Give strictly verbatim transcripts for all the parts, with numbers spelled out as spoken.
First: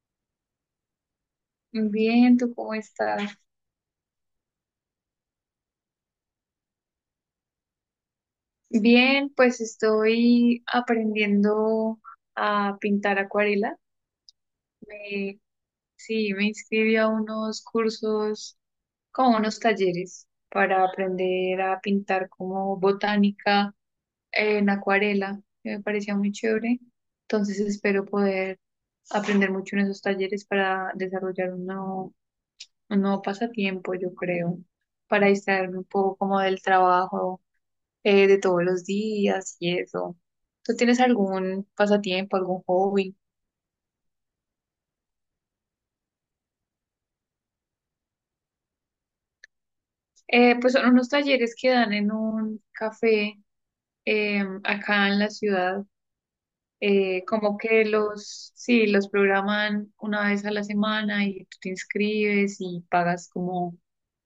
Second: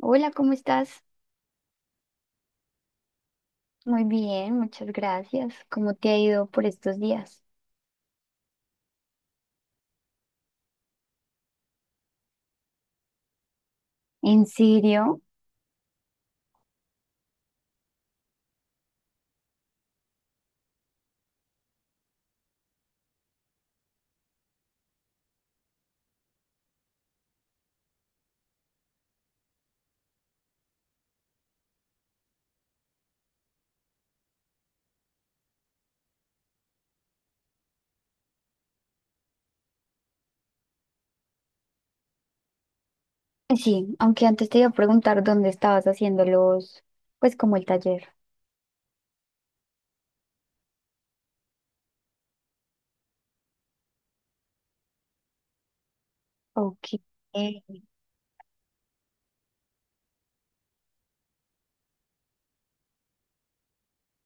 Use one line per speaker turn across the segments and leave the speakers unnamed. Hola, ¿cómo estás?
Bien, ¿tú cómo estás?
Muy bien, muchas gracias. ¿Cómo te ha ido por estos días?
Bien, pues estoy aprendiendo a pintar acuarela.
¿En serio?
Me, sí, me inscribí a unos cursos, como unos talleres, para aprender a pintar como botánica en acuarela, que me parecía muy chévere. Entonces espero poder aprender mucho en esos talleres para desarrollar un nuevo, un nuevo pasatiempo, yo creo, para distraerme un poco como del trabajo eh, de todos los días y eso. ¿Tú tienes algún pasatiempo, algún hobby?
Eh, Sí, aunque antes te iba a preguntar dónde estabas haciendo los, pues como el taller.
Eh, pues son unos talleres que dan en un café, eh, acá en la ciudad.
Ok.
Eh, como
Eh,
que los, sí, los programan una vez a la semana y tú te inscribes y pagas como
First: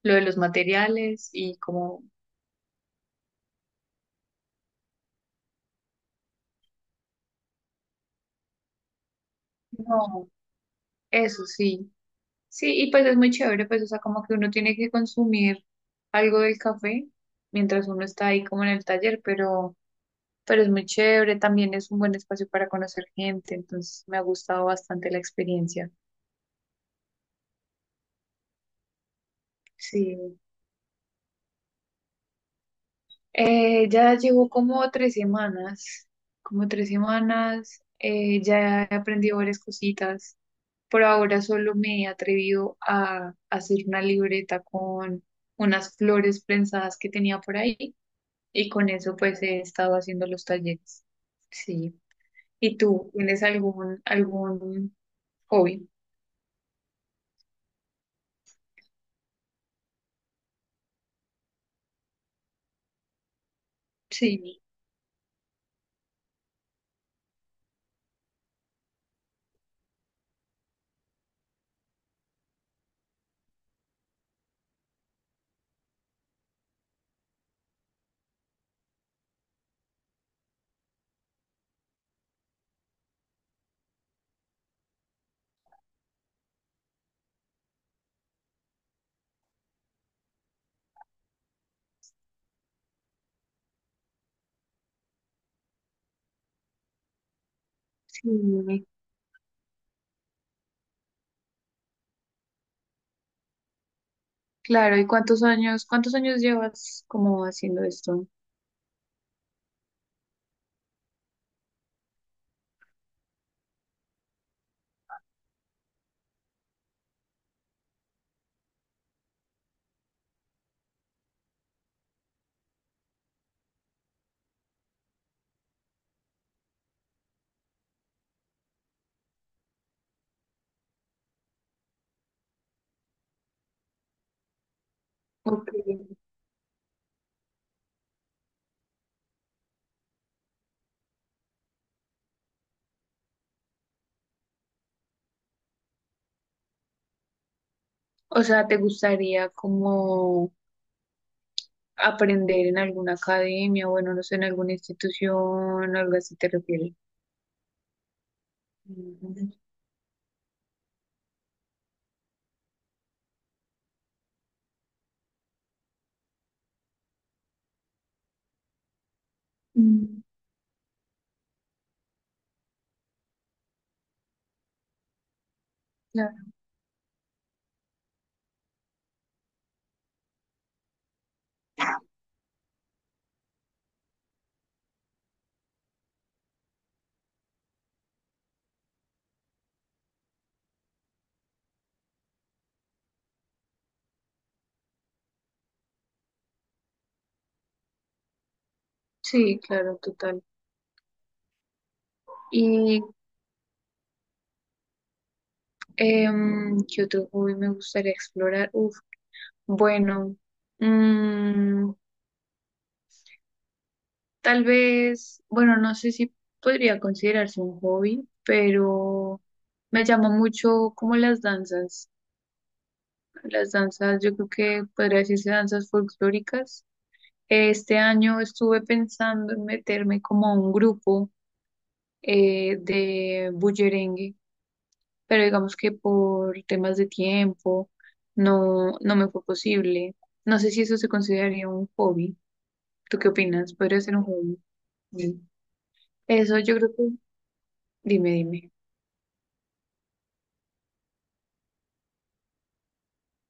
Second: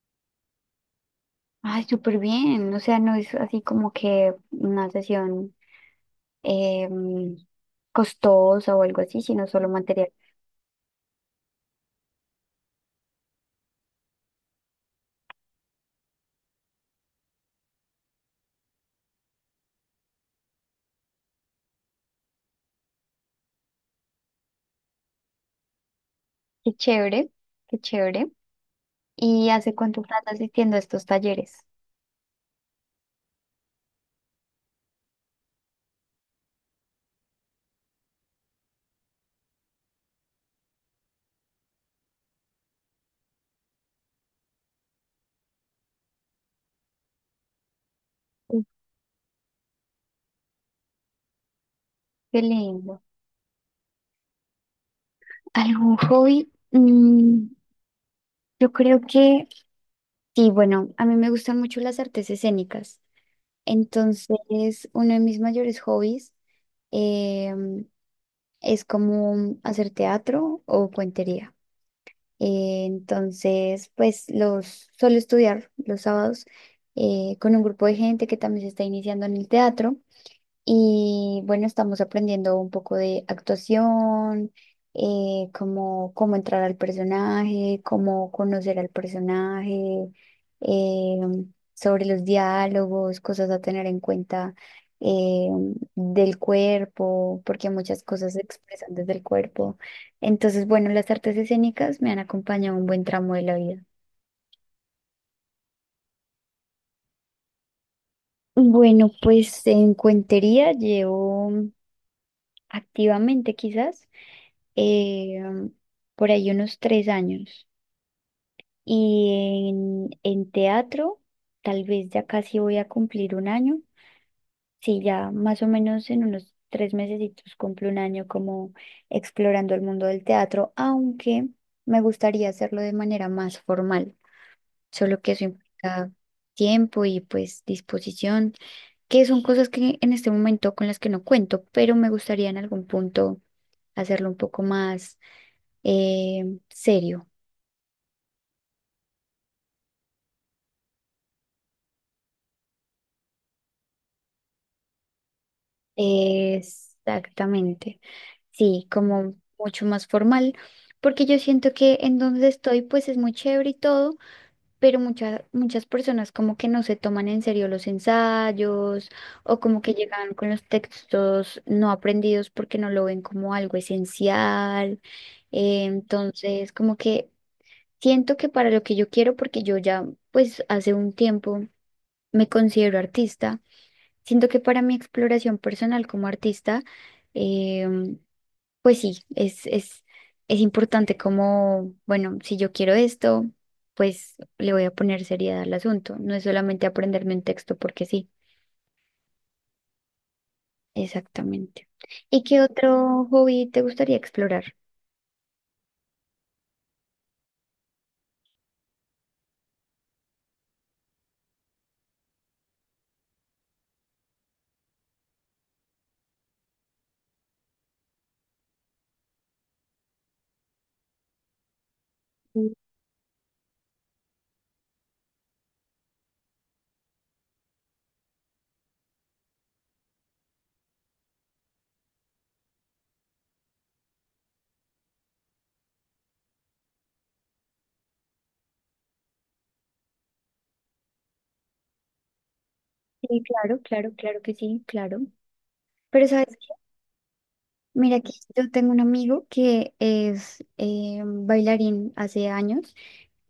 lo de los materiales y
Ay,
como,
súper bien. O sea, no es así como que una sesión em, costosa o algo así, sino solo material.
no, eso sí. Sí, y pues es muy chévere, pues o sea, como que uno tiene que consumir algo del café mientras uno está ahí como en el taller, pero... pero es muy chévere, también es un buen espacio para conocer gente, entonces me ha gustado bastante la experiencia.
Qué chévere, qué chévere. ¿Y hace cuánto estás
Sí.
asistiendo a estos talleres?
Eh, ya llevo como tres semanas, como tres semanas, eh, ya he aprendido varias cositas. Por ahora solo me he atrevido a hacer una libreta con unas flores prensadas que tenía por ahí,
Uf,
y con eso pues he estado haciendo los talleres. Sí.
qué
¿Y
lindo.
tú tienes algún algún hobby?
¿Algún hobby? Mm, yo creo que sí, bueno, a mí me gustan mucho las artes escénicas.
Sí.
Entonces, uno de mis mayores hobbies em, es como hacer teatro o cuentería. Eh, entonces, pues los suelo estudiar los sábados eh, con un grupo de gente que también se está iniciando en el teatro. Y bueno, estamos aprendiendo un poco de actuación, eh, cómo, cómo entrar al personaje, cómo conocer al personaje, eh, sobre los diálogos, cosas a tener en cuenta eh, del cuerpo, porque muchas
Sí.
cosas se expresan desde el cuerpo. Entonces, bueno, las artes escénicas me han acompañado un buen tramo de la vida.
Claro, ¿y cuántos años, cuántos años llevas como haciendo esto?
Bueno, pues en cuentería llevo activamente quizás. eh, por ahí unos tres años. Y en, en teatro, tal vez ya casi voy a cumplir un año. Sí, ya más o menos en unos tres mesecitos cumplo un año como explorando el mundo del teatro, aunque me gustaría hacerlo de manera más formal, solo que eso
Ok.
implica tiempo y pues disposición, que son cosas que en este momento con las que no cuento, pero me gustaría en algún punto hacerlo un poco más eh, serio.
O sea, ¿te gustaría como aprender en alguna academia, bueno, no sé, en alguna institución, algo así te refieres?
Exactamente. Sí, como
Mm.
mucho más formal, porque yo siento que en donde estoy pues es muy chévere y todo, pero muchas muchas personas como que no se toman en serio los ensayos o como que
Mm.
llegan con los textos no aprendidos porque no lo ven como algo esencial. Eh,
Claro.
entonces, como que siento que para lo que yo quiero, porque yo ya pues hace un tiempo me considero artista. Siento que para mi exploración personal como artista, em, pues sí, es, es, es importante como, bueno, si yo quiero esto, pues le voy a poner seriedad al asunto. No es solamente aprenderme un texto porque sí,
Sí, claro, total.
exactamente. ¿Y qué
¿Y
otro hobby te gustaría explorar?
em, qué otro hobby me gustaría explorar? Uf, bueno, mm, tal vez, bueno, no sé si podría considerarse un hobby, pero me llama mucho como las danzas. Las danzas, yo creo que podría decirse danzas folclóricas. Este año estuve pensando en meterme como a un grupo, eh, de bullerengue, pero digamos que por temas de tiempo no, no me fue posible. No sé si eso se consideraría un hobby. ¿Tú qué
Sí,
opinas?
claro,
¿Podría
claro,
ser un
claro que
hobby?
sí, claro.
Sí.
Pero sabes,
Eso yo creo que...
mira que
Dime,
yo
dime.
tengo un amigo que es eh, bailarín hace años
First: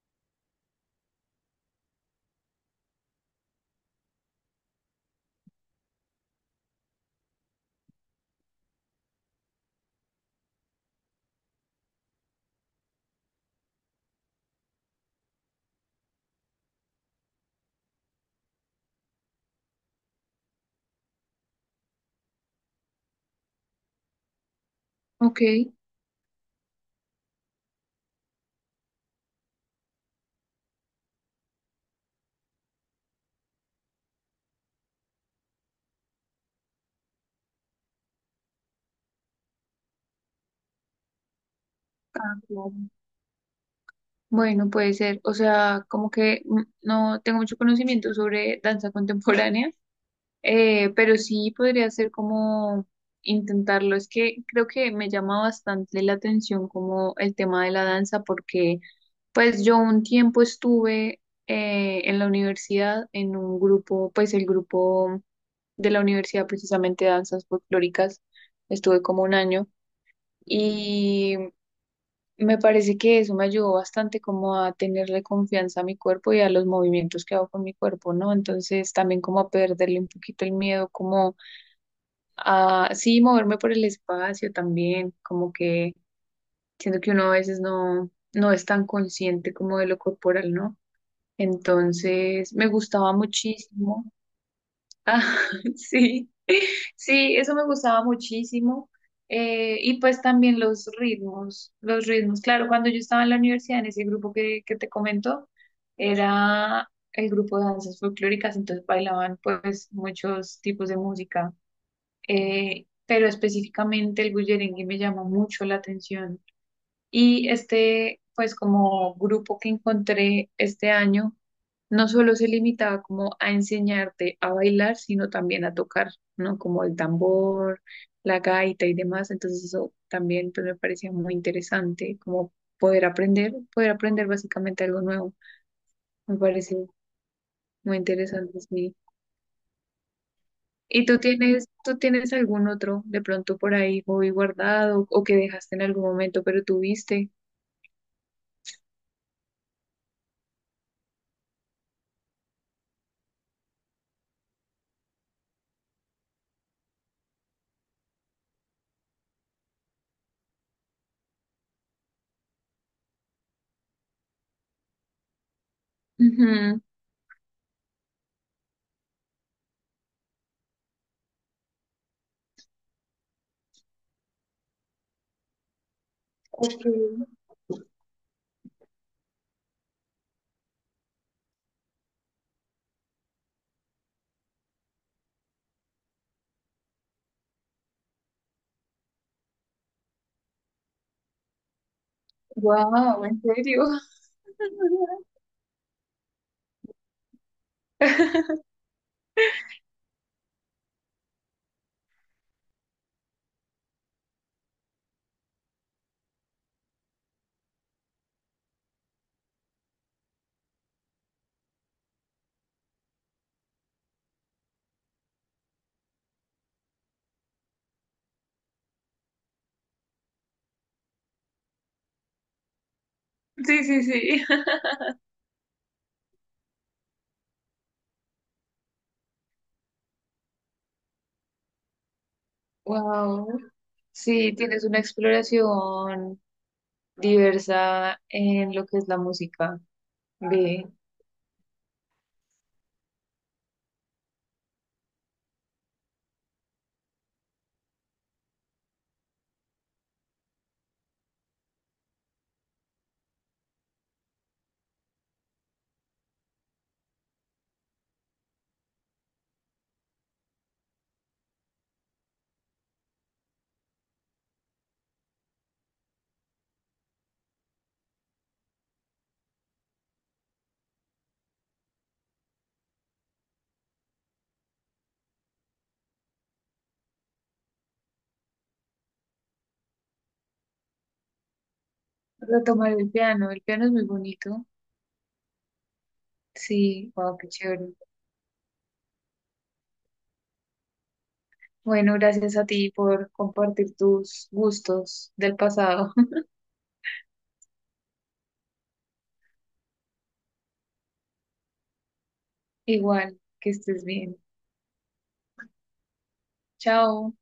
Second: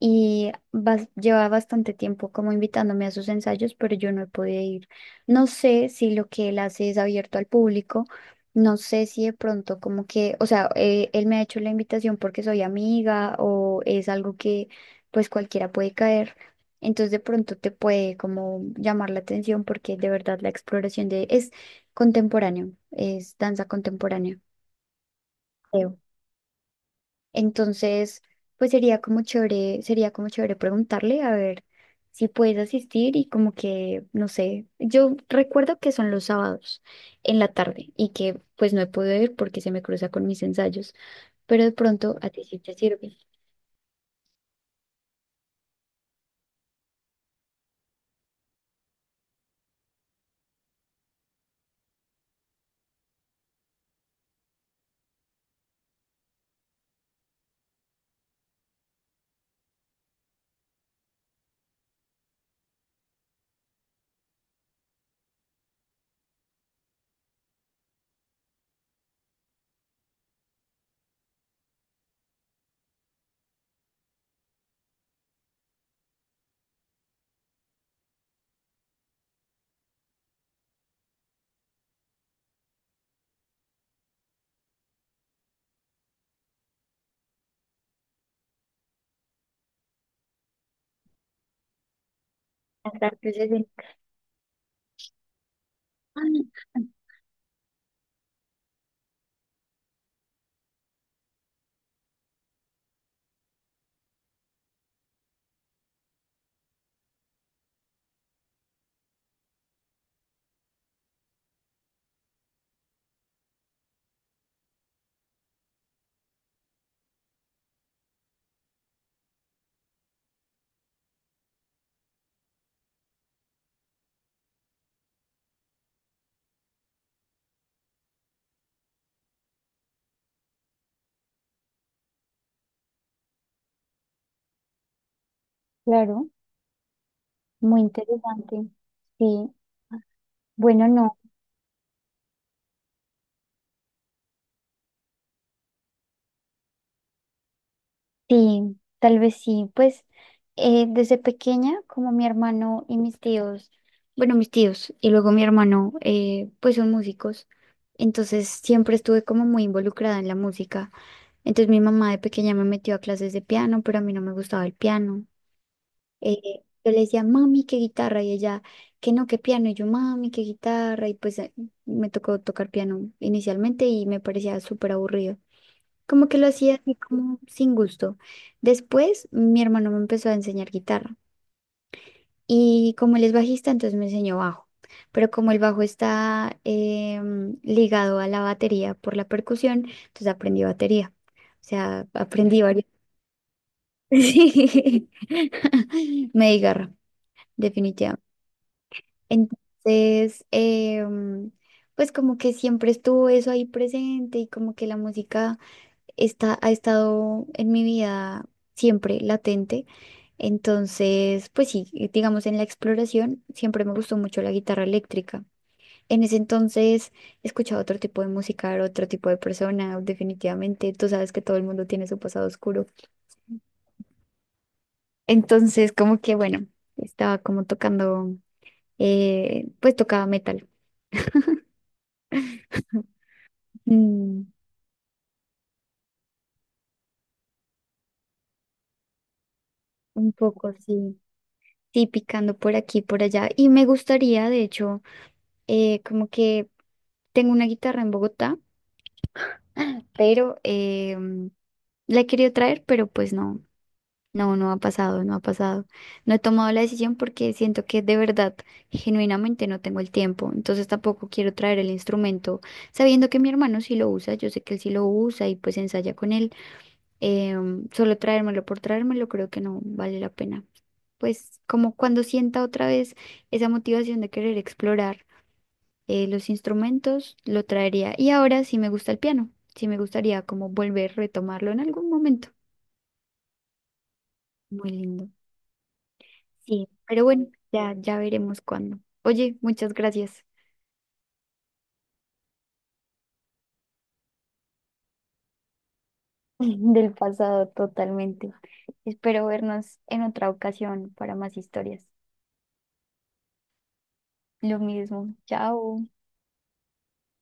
y bas- lleva bastante tiempo como invitándome a sus ensayos, pero yo no he podido ir. No sé si lo que él hace es abierto al público, no sé si de pronto como que, o sea, eh, él me ha hecho la invitación porque soy amiga o es algo que pues cualquiera puede caer. Entonces de pronto te puede como llamar la atención porque de verdad la exploración de es contemporáneo, es danza contemporánea
Ok.
creo. Entonces, pues sería como chévere, sería como chévere preguntarle a ver si puedes asistir y como que, no sé, yo recuerdo que son los sábados en la tarde y que pues no he podido ir porque se me cruza con mis ensayos, pero de pronto a
Ah,
ti sí te
claro.
sirve.
Bueno, puede ser. O sea, como que mm, no tengo mucho conocimiento sobre danza contemporánea, eh, pero sí podría ser como intentarlo. Es que creo que me llama bastante la atención como el tema de la danza, porque pues yo un tiempo estuve, eh, en la universidad en un grupo, pues el grupo de la universidad precisamente de danzas folclóricas, estuve como un año. Me parece que eso me ayudó bastante como a tenerle confianza a mi cuerpo y a los movimientos que hago con mi cuerpo, ¿no? Entonces también como a perderle un poquito el miedo, como a, sí, moverme por el espacio también, como que siento que uno a veces no, no es tan consciente como de lo corporal, ¿no? Entonces me
Las
gustaba
artes escénicas.
muchísimo. Ah, sí,
Ah,
sí, eso me gustaba muchísimo. Eh, y pues también los ritmos, los ritmos. Claro, cuando yo estaba en la universidad, en ese grupo que, que te comento, era el grupo de danzas folclóricas, entonces bailaban pues muchos tipos de música. Eh, pero específicamente el bullerengue me llamó mucho la atención. Y este, pues como grupo que encontré este año no solo se limitaba como a enseñarte a bailar, sino también a tocar, ¿no? Como el tambor, la gaita y demás. Entonces eso también pues, me parecía muy interesante, como poder aprender, poder aprender básicamente algo nuevo.
claro,
Me parece
muy
muy interesante,
interesante.
sí.
Sí. Bueno,
¿Y
no.
tú tienes, tú tienes algún otro de pronto por ahí hobby guardado o que dejaste en algún momento pero tuviste?
Sí, tal vez sí. Pues eh, desde pequeña, como mi hermano y mis tíos, bueno, mis tíos y luego mi hermano, eh, pues son músicos. Entonces siempre estuve como muy involucrada en la música. Entonces mi mamá de pequeña me metió a clases de piano, pero a mí no me gustaba el piano. Eh,
Ujú.
yo le decía, mami, qué guitarra, y ella, que no, qué piano, y yo, mami, qué guitarra, y pues eh, me tocó tocar piano inicialmente y me parecía súper aburrido. Como que lo hacía
Ok.
así como sin gusto. Después mi hermano me empezó a enseñar guitarra y como él es bajista, entonces me enseñó bajo. Pero como el bajo está em, ligado a la batería por la percusión, entonces aprendí batería. O sea, aprendí varias.
Wow, ¿en serio?
Sí. Me di garra, definitivamente. Entonces, em, pues como que siempre estuvo eso ahí presente y como que la música está, ha estado en mi vida siempre latente. Entonces, pues sí, digamos en la exploración siempre me gustó mucho la guitarra eléctrica. En ese entonces escuchaba otro tipo de música, era otro tipo de persona, definitivamente. Tú sabes que todo el mundo tiene su pasado oscuro.
Sí, sí, sí.
Entonces, como que bueno, estaba como tocando, eh, pues tocaba metal.
Wow.
Mm,
Sí, tienes una exploración diversa en lo que es la música.
un poco,
Ve,
sí. Sí, picando por aquí, por allá. Y me gustaría, de hecho, eh, como que tengo una guitarra en Bogotá, pero eh, la he querido traer, pero pues no, no, no ha pasado, no ha pasado. No he tomado la decisión porque siento que de verdad, genuinamente no tengo el tiempo, entonces tampoco quiero traer el instrumento, sabiendo que mi hermano sí lo usa, yo sé que él sí lo usa y pues ensaya con él. Em, solo traérmelo por traérmelo creo que no vale la pena. Pues como cuando sienta otra vez esa motivación de querer explorar eh, los instrumentos, lo traería. Y ahora sí me gusta el piano, sí me gustaría como volver a retomarlo en algún momento.
retomar el piano. El piano es muy bonito.
Muy lindo. Sí,
Sí,
pero
wow,
bueno,
qué
ya,
chévere.
ya veremos cuándo. Oye, muchas gracias.
Bueno, gracias a ti por compartir tus gustos del pasado.
Del pasado totalmente. Espero vernos en otra ocasión para más historias.
Igual, que estés bien.
Lo mismo. Chao.
Chao.